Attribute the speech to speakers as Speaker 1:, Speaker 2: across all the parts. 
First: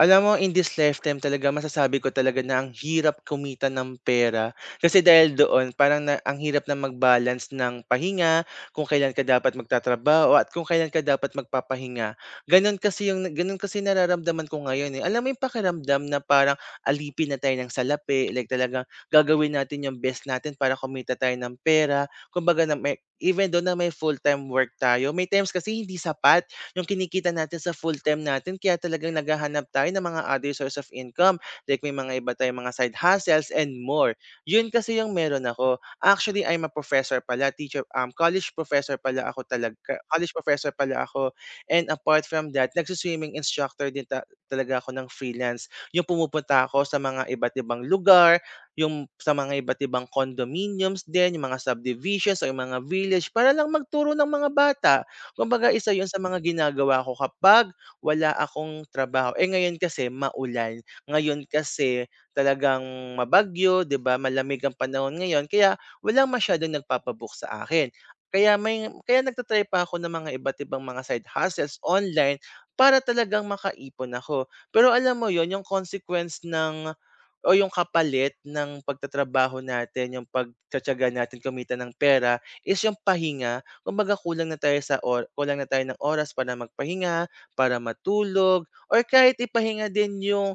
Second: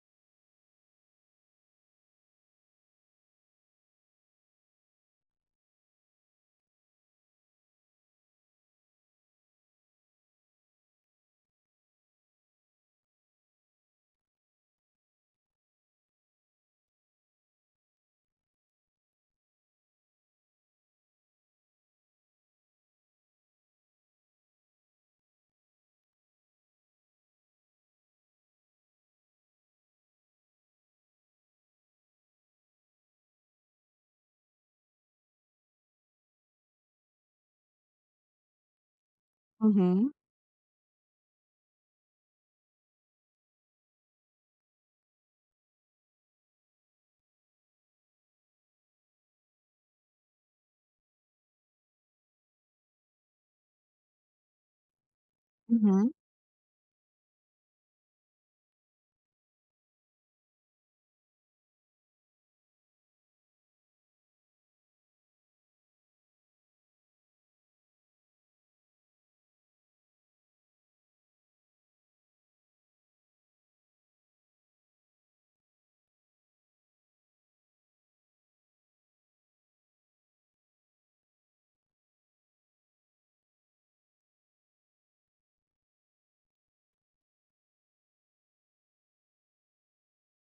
Speaker 1: Alam mo, in this lifetime talaga masasabi ko talaga na ang hirap kumita ng pera. Kasi dahil doon parang na ang hirap na mag-balance ng pahinga, kung kailan ka dapat magtatrabaho at kung kailan ka dapat magpapahinga. Gano'n kasi nararamdaman ko ngayon, eh. Alam mo yung pakiramdam na parang alipin na tayo ng salapi, like talagang gagawin natin yung best natin para kumita tayo ng pera. Kumbaga na may even doon na may full-time work tayo, may times kasi hindi sapat yung kinikita natin sa full-time natin kaya talagang naghahanap tayo ng mga other source of income. Like may mga iba tayong mga side hustles and more. Yun kasi yung meron ako. Actually, I'm a professor pala, teacher, college professor pala ako talaga.
Speaker 2: Mhm.
Speaker 1: College professor pala ako. And apart from that, nagsuswimming instructor din talaga ako ng freelance. Yung pumupunta ako sa mga iba't ibang lugar, yung sa mga iba't ibang condominiums din, yung mga subdivisions o yung mga village para lang magturo ng mga bata. Kumbaga isa 'yun
Speaker 2: Mhm.
Speaker 1: sa mga ginagawa ko kapag wala akong trabaho. Eh, ngayon kasi maulan, ngayon kasi talagang mabagyo, 'di ba, malamig ang panahon ngayon kaya walang masyadong nagpapa-book sa akin. Kaya nagtatry try pa ako ng mga iba't ibang mga side hustles online para talagang makaipon ako. Pero alam mo yon yung consequence ng o yung kapalit ng pagtatrabaho natin, yung pagtitiyaga natin kumita ng pera is yung pahinga. Kumbaga kulang na tayo sa or kulang na tayo ng oras para magpahinga, para matulog, or kahit ipahinga din yung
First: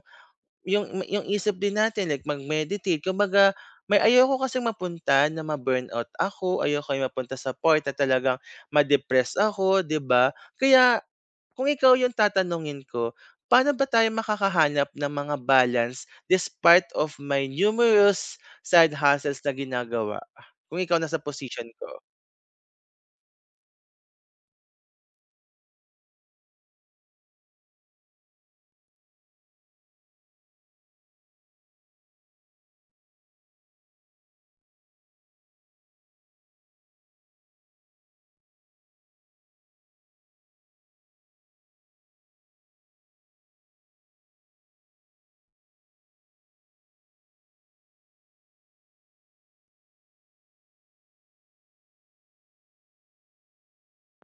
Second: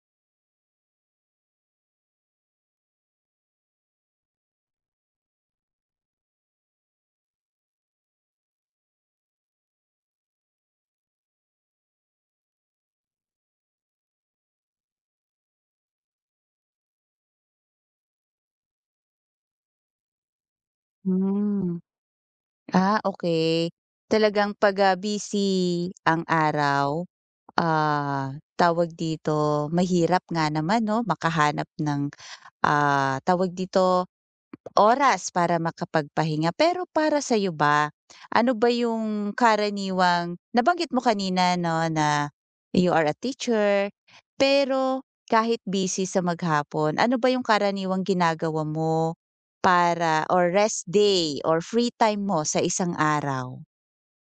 Speaker 1: yung yung isip din natin like mag-meditate. Kumbaga ayoko kasi mapunta na ma-burnout ako, ayoko yung mapunta sa point na talagang ma-depress ako, 'di ba? Kaya kung ikaw yung tatanungin ko, paano ba tayo makakahanap ng mga balance despite of my numerous side hustles na ginagawa? Kung ikaw nasa posisyon
Speaker 2: Hmm.
Speaker 1: ko.
Speaker 2: Ah, okay. Talagang 'pag, busy ang araw, ah, tawag dito, mahirap nga naman 'no makahanap ng, tawag dito, oras para makapagpahinga. Pero para sa'yo ba, ano ba yung karaniwang nabanggit mo kanina 'no, na you are a teacher, pero kahit busy sa maghapon, ano ba yung karaniwang ginagawa mo para or rest day or free time mo sa isang araw?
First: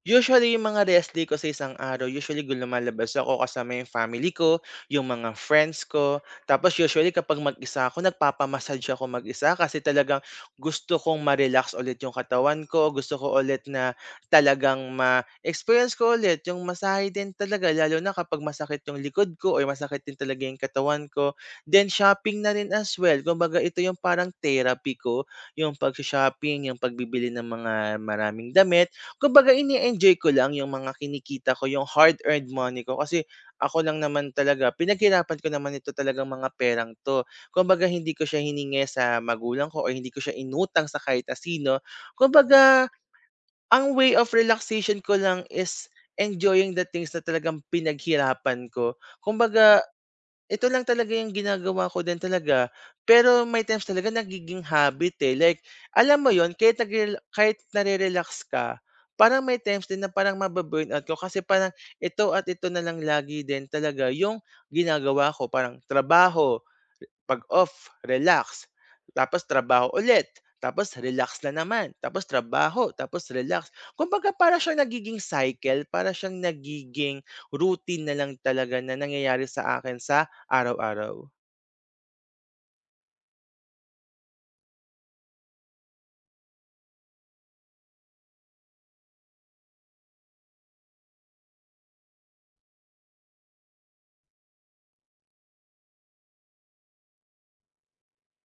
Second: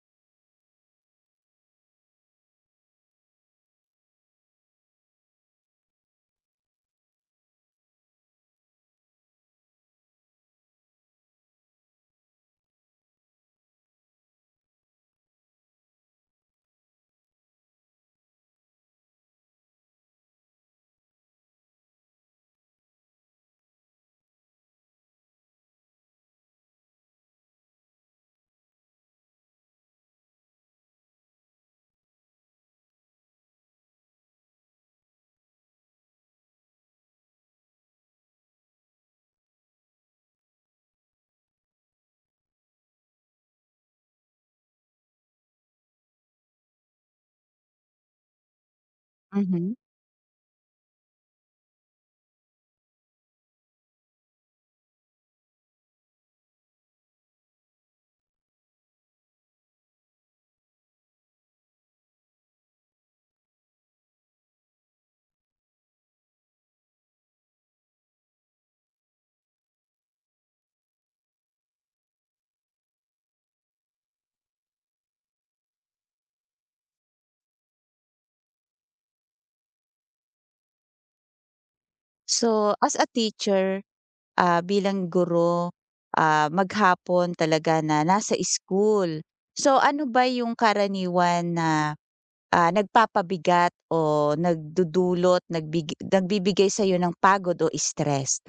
Speaker 1: Usually, yung mga rest day ko sa isang araw, usually lumalabas ako kasama yung family ko, yung mga friends ko. Tapos usually kapag mag-isa ako, nagpapa ako mag-isa kasi talagang gusto kong ma-relax ulit yung katawan ko. Gusto ko ulit na talagang ma-experience ko ulit yung masahe din talaga. Lalo na kapag masakit yung likod ko o masakit din talaga yung katawan ko. Then shopping na rin as well. Kumbaga ito yung parang therapy ko. Yung pag-shopping, yung pagbibili ng mga maraming damit. Kumbaga ini-enjoy ko lang yung mga kinikita ko, yung hard-earned money ko kasi ako lang naman talaga, pinaghirapan ko naman ito talagang mga perang 'to. Kumbaga hindi ko siya hiningi sa magulang ko o hindi ko siya inutang sa kahit na sino. Kumbaga ang way of relaxation ko lang is enjoying the things na talagang pinaghirapan ko.
Speaker 2: Mhm.
Speaker 1: Kumbaga ito lang talaga yung ginagawa ko din talaga, pero may times talaga nagiging habit, eh. Like, alam mo yon kahit nare-relax ka, parang may times din na parang mabu-burnout ko kasi parang ito at ito na lang lagi din talaga yung ginagawa ko. Parang trabaho, 'pag off, relax, tapos trabaho ulit, tapos relax na naman, tapos trabaho, tapos relax. Kumbaga para siyang nagiging cycle, para siyang nagiging routine na lang talaga na nangyayari sa akin sa araw-araw.
Speaker 2: So, as a teacher, bilang guro, maghapon talaga na nasa school. So, ano ba yung karaniwan na nagpapabigat o nagdudulot, nagbibigay sa'yo ng pagod o stress.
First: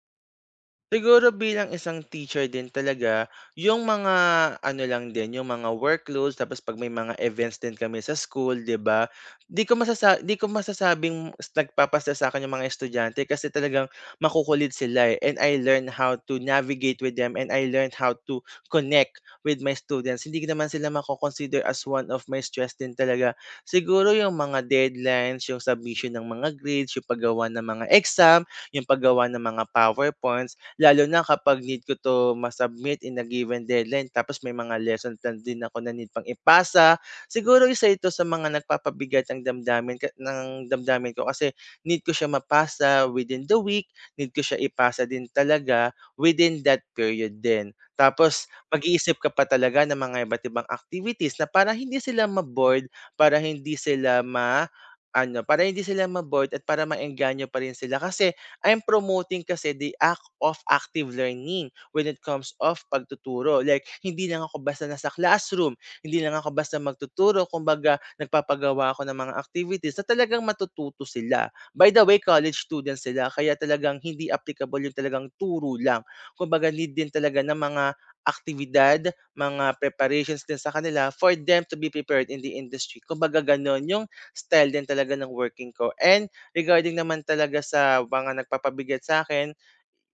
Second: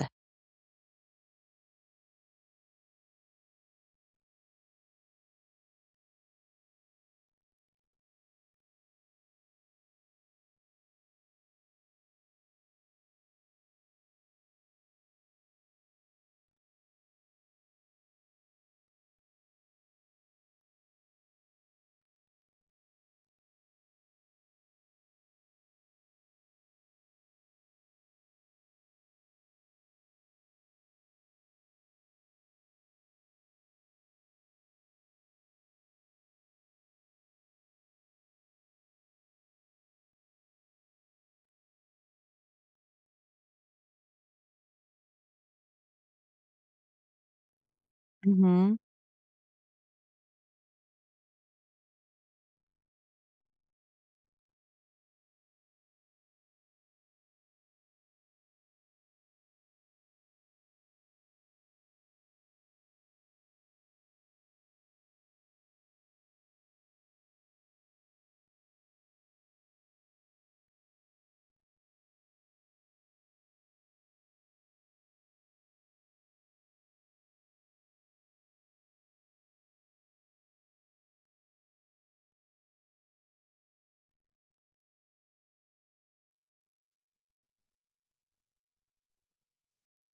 Speaker 1: Siguro bilang isang teacher din talaga, yung mga ano lang din, yung mga workloads tapos 'pag may mga events din kami sa school, 'di ba? 'Di ko masasabing nagpapasya sa'kin yung mga estudyante kasi talagang makukulit sila, eh, and I learn how to navigate with them and I learn how to connect with my students. Hindi naman sila mako-consider as one of my stress din talaga. Siguro yung mga deadlines, yung submission ng mga grades, yung paggawa ng mga exam, yung paggawa ng mga PowerPoints. Lalo na kapag need ko 'to ma-submit in a given deadline tapos may mga lesson plan din ako na need pang ipasa. Siguro isa ito sa mga nagpapabigat ng damdamin ko kasi need ko siya mapasa within the week, need ko siya ipasa din talaga within that period din. Tapos
Speaker 2: Mhm.
Speaker 1: mag-iisip ka pa talaga ng mga iba't ibang activities na para hindi sila ma-bored, para hindi sila ma-bored at para maengganyo pa rin sila kasi I'm promoting kasi the act of active learning when it comes of pagtuturo. Like, hindi lang ako basta nasa classroom, hindi lang ako basta magtuturo, kumbaga nagpapagawa ako ng mga activities na talagang matututo sila. By the way, college students sila, kaya talagang hindi applicable yung talagang turo lang. Kumbaga need din talaga ng mga aktividad, mga preparations din sa kanila for them to be prepared in the industry. Kumbaga ganun yung style din talaga ng working ko. And regarding naman talaga sa mga nagpapabigat sa akin,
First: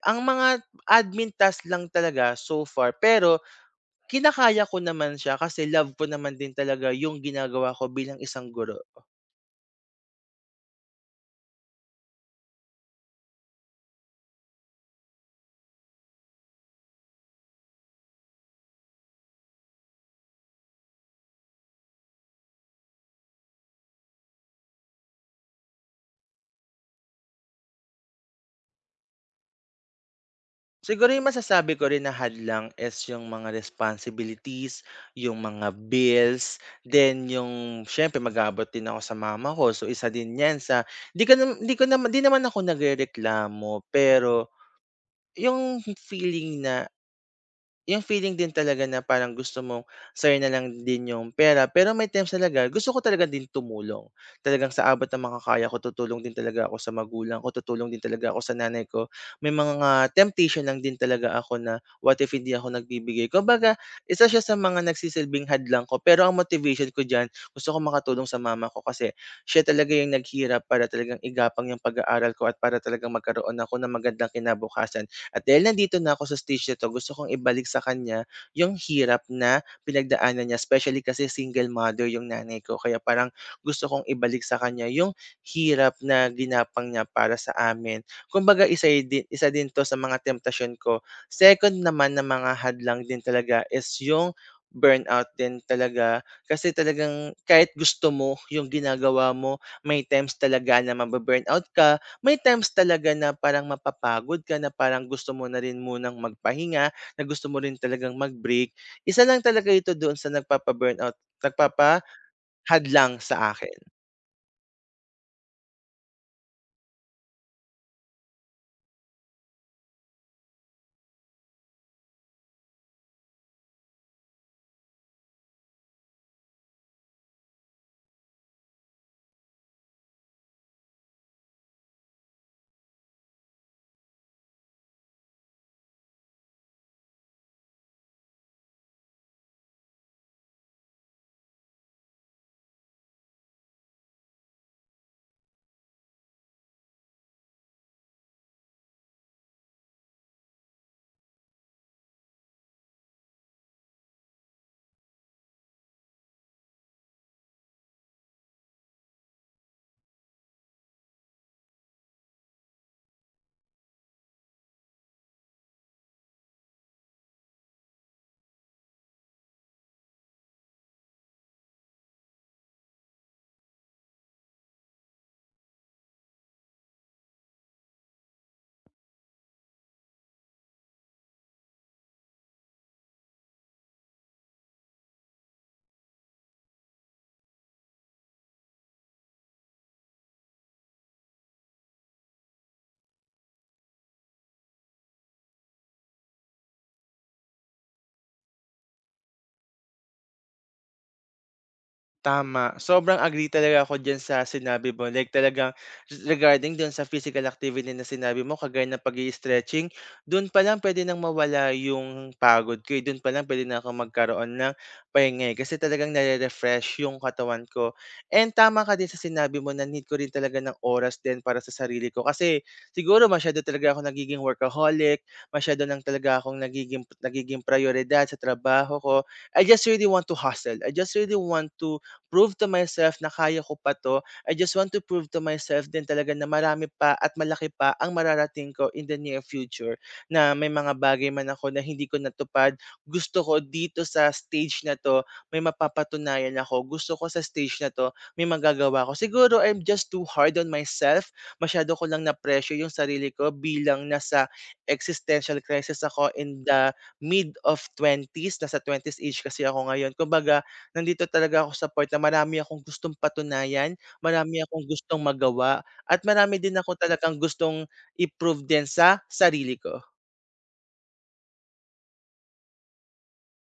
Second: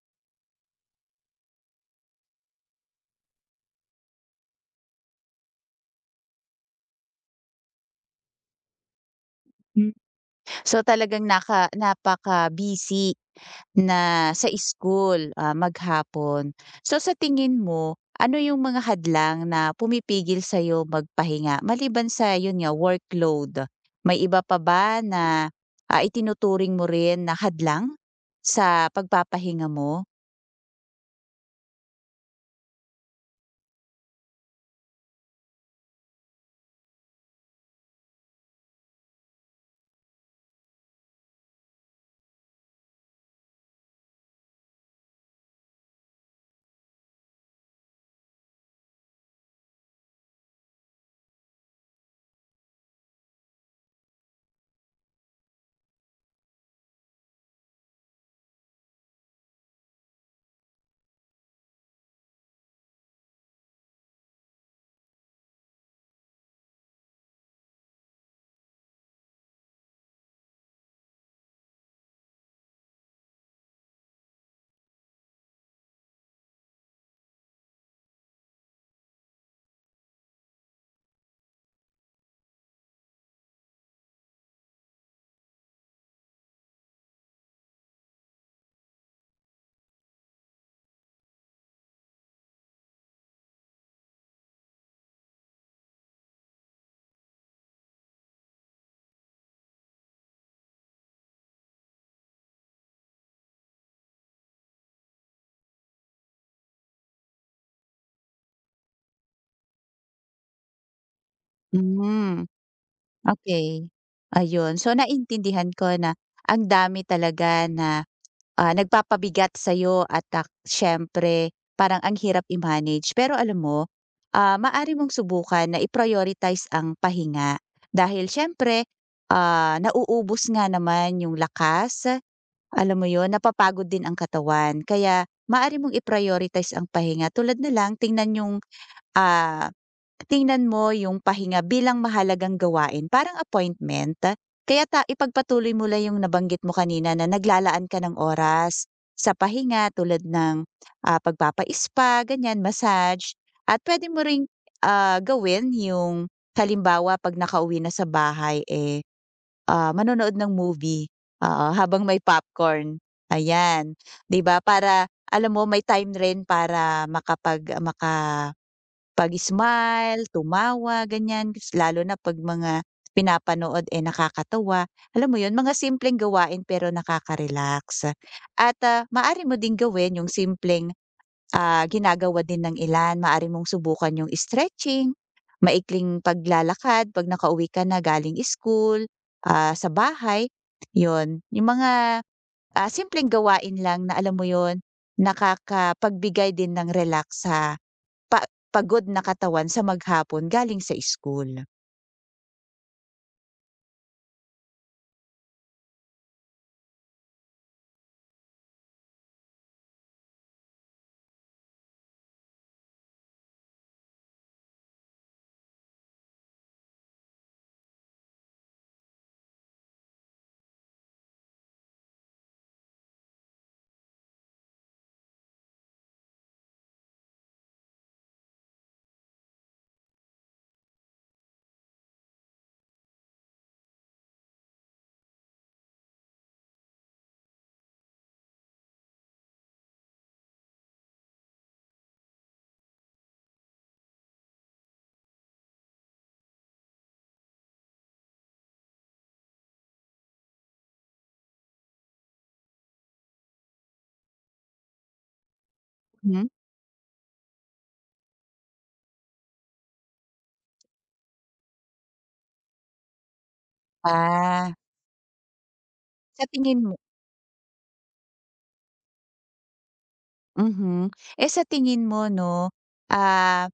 Speaker 1: ang mga admin task lang talaga so far, pero kinakaya ko naman siya kasi love ko naman din talaga yung ginagawa ko bilang isang guro.
Speaker 2: Hmm. So, talagang napaka-busy na sa school, maghapon. So, sa tingin mo, ano yung mga hadlang na pumipigil sa'yo magpahinga maliban sa yun nga workload? May iba pa ba na, itinuturing mo rin na hadlang sa pagpapahinga mo?
Speaker 1: Siguro yung masasabi ko rin na hadlang is yung mga responsibilities, yung mga bills, then yung siyempre mag-aabot din ako sa mama ko, so isa din 'yan sa— 'di ka nam 'di ko naman 'di naman ako nagrereklamo, pero yung feeling na— yung feeling din talaga na parang gusto mong sayang na lang din yung pera, pero may times talaga gusto ko talaga din tumulong. Talagang sa abot ng makakaya ko, tutulong din talaga ako sa magulang ko, tutulong din talaga ako sa nanay ko. May mga temptation lang din talaga ako na what if hindi ako nagbibigay. Kumbaga, isa siya sa mga nagsisilbing hadlang ko, pero ang motivation ko diyan, gusto ko makatulong sa mama ko kasi siya talaga yung naghirap para talagang igapang yung pag-aaral ko at para talagang magkaroon ako ng magandang kinabukasan. At dahil nandito na ako sa stage na 'to, gusto kong ibalik sa kanya yung hirap na pinagdaanan niya, especially kasi single mother yung nanay ko. Kaya parang gusto kong ibalik sa kanya yung hirap na ginapang niya para sa amin. Kumbaga isa din 'to sa mga temptation ko. Second naman na mga hadlang din talaga is yung burnout din talaga. Kasi talagang kahit gusto mo yung ginagawa mo, may times talaga na mabu ka, may times talaga na parang mapapagod ka na parang gusto mo na rin munang magpahinga, na gusto mo rin talagang mag-break. Isa lang talaga ito doon sa nagpapahadlang
Speaker 2: Hmm.
Speaker 1: sa akin.
Speaker 2: Okay, ayun. So, naintindihan ko na ang dami talaga na, nagpapabigat sa'yo at siyempre parang ang hirap i-manage. Pero alam mo, maaari mong subukan na i-prioritize ang pahinga dahil siyempre, nauubos nga naman yung lakas, alam mo yon, napapagod din ang katawan. Kaya maari mong i-prioritize ang pahinga tulad na lang Ah, tingnan mo yung pahinga bilang mahalagang gawain, parang appointment. Kaya ipagpatuloy mo lang yung nabanggit mo kanina na naglalaan ka ng oras sa pahinga tulad ng, pagpapa-spa, ganyan, massage. At pwede mo ring, gawin yung halimbawa 'pag nakauwi na sa bahay, eh, manonood ng movie, habang may popcorn, ayan. 'Di ba, para alam mo may time rin para makapag maka pag-smile, tumawa, ganyan. Lalo na 'pag mga pinapanood, eh, nakakatawa. Alam mo 'yun, mga simpleng gawain pero nakaka-relax. At, maaari mo ding gawin yung simpleng, ginagawa din ng ilan. Maaari mong subukan yung stretching, maikling paglalakad 'pag nakauwi ka na galing school, sa bahay, 'yun. Yung mga, simpleng gawain lang na alam mo 'yun, nakakapagbigay din ng relax sa pa pagod na katawan sa maghapon galing sa school.
Speaker 1: Tama, sobrang agree talaga ako dyan sa sinabi mo, like talagang regarding dun sa physical activity na sinabi mo kagaya ng pag-i-stretching, dun pa lang puwede nang mawala yung pagod ko, eh, dun pa lang puwede na ako magkaroon ng pahinga, eh, kasi talagang nare-refresh yung katawan ko. And tama ka din sa sinabi mo na need ko rin talaga ng oras din para sa sarili ko kasi siguro masyado talaga akong nagiging workaholic, masyado lang talaga akong nagiging nagiging prayoridad sa trabaho ko. I just really want to hustle, I just really want to prove to myself na kaya ko pa 'to. I just want to prove to myself din talaga na marami pa at malaki pa ang mararating ko in the near future, na may mga bagay man ako na hindi ko natupad, gusto ko dito sa stage na 'to may mapapatunayan ako. Gusto ko sa stage na 'to may magagawa ako. Siguro I'm just too hard on myself, masyado ko lang na-pressure yung sarili ko bilang nasa existential crisis ako
Speaker 2: Mhm.
Speaker 1: in the mid of twenties, nasa twenties age kasi ako ngayon. Kumbaga nandito talaga ako sa part na marami akong gustong patunayan, marami
Speaker 2: Ah,
Speaker 1: akong gustong magawa, at
Speaker 2: sa
Speaker 1: marami din
Speaker 2: tingin
Speaker 1: ako
Speaker 2: mo
Speaker 1: talagang gustong i-prove din sa sarili ko.
Speaker 2: mhm. Eh, sa tingin mo 'no, ah,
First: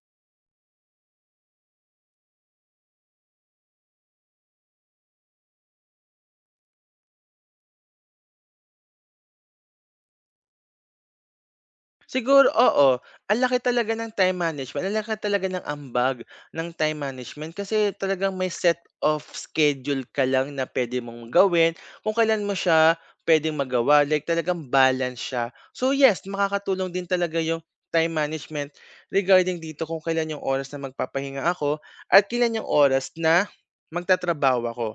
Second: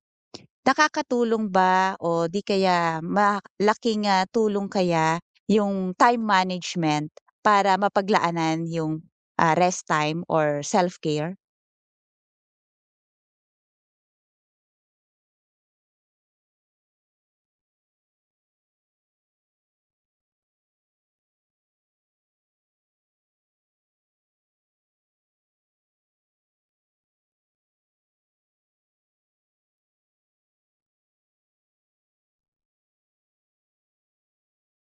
Speaker 2: nakakatulong ba o di kaya malaking, tulong kaya yung time management para mapaglaanan yung, rest time or self-care?
Speaker 1: Siguro oo, ang laki talaga ng time management, ang laki talaga ng ambag ng time management kasi talagang may set of schedule ka lang na pwede mong gawin, kung kailan mo siya puwedeng magawa, like talagang balance siya. So yes, makakatulong din talaga yung time management regarding dito kung kailan yung oras na magpapahinga ako at kailan yung oras na magtatrabaho ako.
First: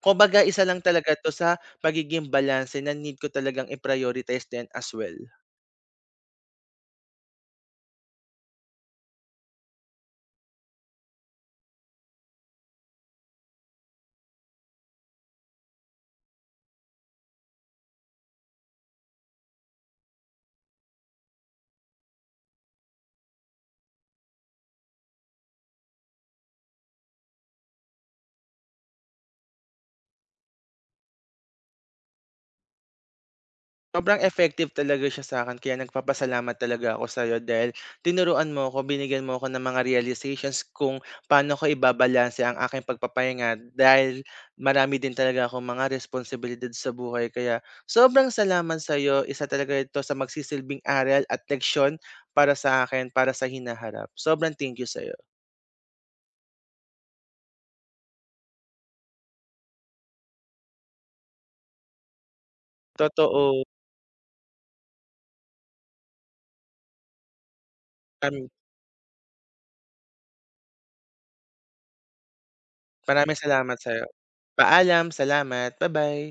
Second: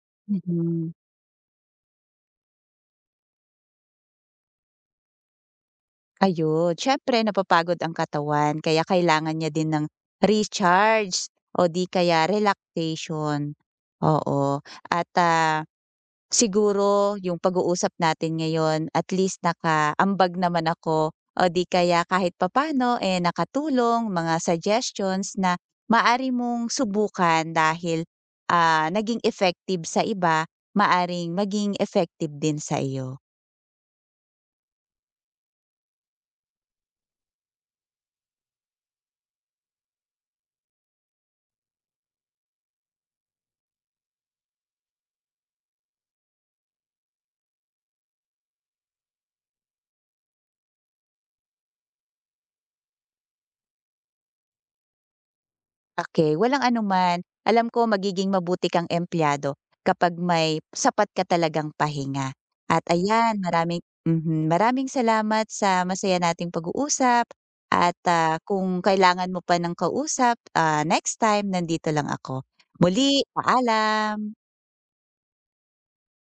Speaker 1: Kumbaga isa lang
Speaker 2: Mhm.
Speaker 1: talaga 'to sa pagiging balanse na need ko talagang i-prioritize din as well.
Speaker 2: Ayun, siyempre napapagod ang katawan kaya kailangan niya din ng recharge o di kaya relaxation. Oo, at, siguro yung pag-uusap natin ngayon at least nakaambag naman ako o di kaya kahit papaano, eh, nakatulong mga suggestions na maaari mong subukan dahil, naging effective sa iba, maaring maging effective din sa iyo.
Speaker 1: Sobrang effective talaga siya sa akin, kaya nagpapasalamat talaga ako sa iyo dahil tinuruan mo ako, binigyan mo ako ng mga realizations kung paano ko ibabalanse ang aking pagpapahinga dahil marami din talaga ako mga responsibilidad sa buhay. Kaya sobrang salamat sa iyo. Isa talaga ito sa magsisilbing aral at leksiyon para sa akin, para sa hinaharap. Sobrang thank you sa iyo.
Speaker 2: Okay, walang anuman. Alam ko magiging mabuti kang empleyado kapag may sapat ka talagang pahinga. At ayan,
Speaker 1: Totoo,
Speaker 2: maraming salamat sa masaya nating pag-uusap at,
Speaker 1: um,
Speaker 2: kung kailangan mo pa ng kausap, next time nandito lang ako. Muli,
Speaker 1: maraming salamat sa iyo.
Speaker 2: paalam.
Speaker 1: Paalam, salamat, bye bye.